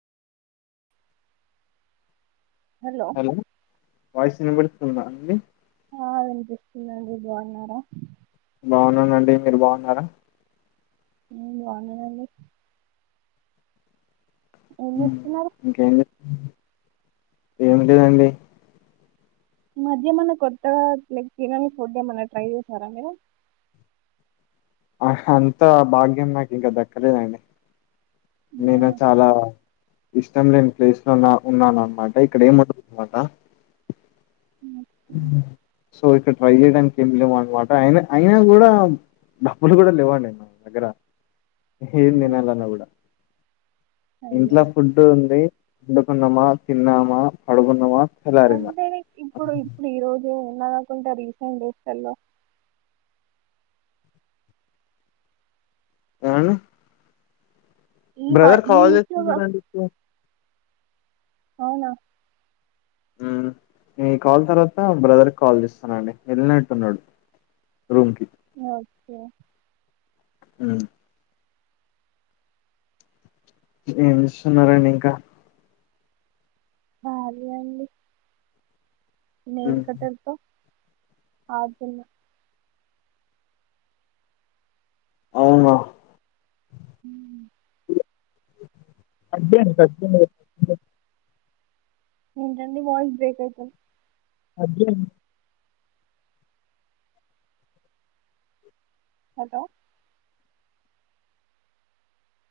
Hello voice వినబడుతుందా అండి ఆ వినిపిస్తుందండి బాన్నారా బాగున్నానండి మీరు బాన్నారా హ్మ్ బాన్నానండి చేస్తున్నారు ఇంకేం ఏమింటదండి ఈ మధ్య ఏమన్నా కొత్తగా లైక్ తినని ఫుడ్ ఏమన్నా ట్రై చేసారా మీరు ఆ అంత భాగ్యం నాకు ఇంకా దక్కలేదండి నేను అవునా? చాలా ఇష్టం లేని ప్లేస్లోన్నా ఉన్నాను అనమాట ఇక్కడ ఏము ఉండదనమాట ఓకే. సో ఇక్కడ ట్రై చేయడానికి ఏం లేవు అనమాట అయ అయినా కూడా డబ్బులు కూడా లేవండి నా దగ్గర ఏేం నేనాలనా కూడాడ [unintelligible] అయ్యో ఇంట్లో ఫుడ్ ఉంది వండుకున్నామా తిన్నామా పడుకున్నామా తెల్లారిందా అంటే లైక్ ఇప్పుడు ఇప్పుడు ఈ [inaudible] ఏమండి ఈ వా బ్రదర్ ఈ కాల్ వీక్ లో కా- చేస్తున్నారంండి ఇప్పుడు అవునా హ్మ్ మీ కాల్ తర్వాత బ్రదర్కి కాల్ చేస్తానండి వెళ్ళినట్టున్నాడు రూమ్కిి ఓకే హ్మ్ ఏం చేస్తున్నారండి ఇంకా ఆ అదే అండి హ్మ్. నైలకట్టర్ తో [inaudible] అవునా [inaudible] [inaudible] రండి వాయిస్ బ్రేక్ అవుతోంది [inaudible] హలో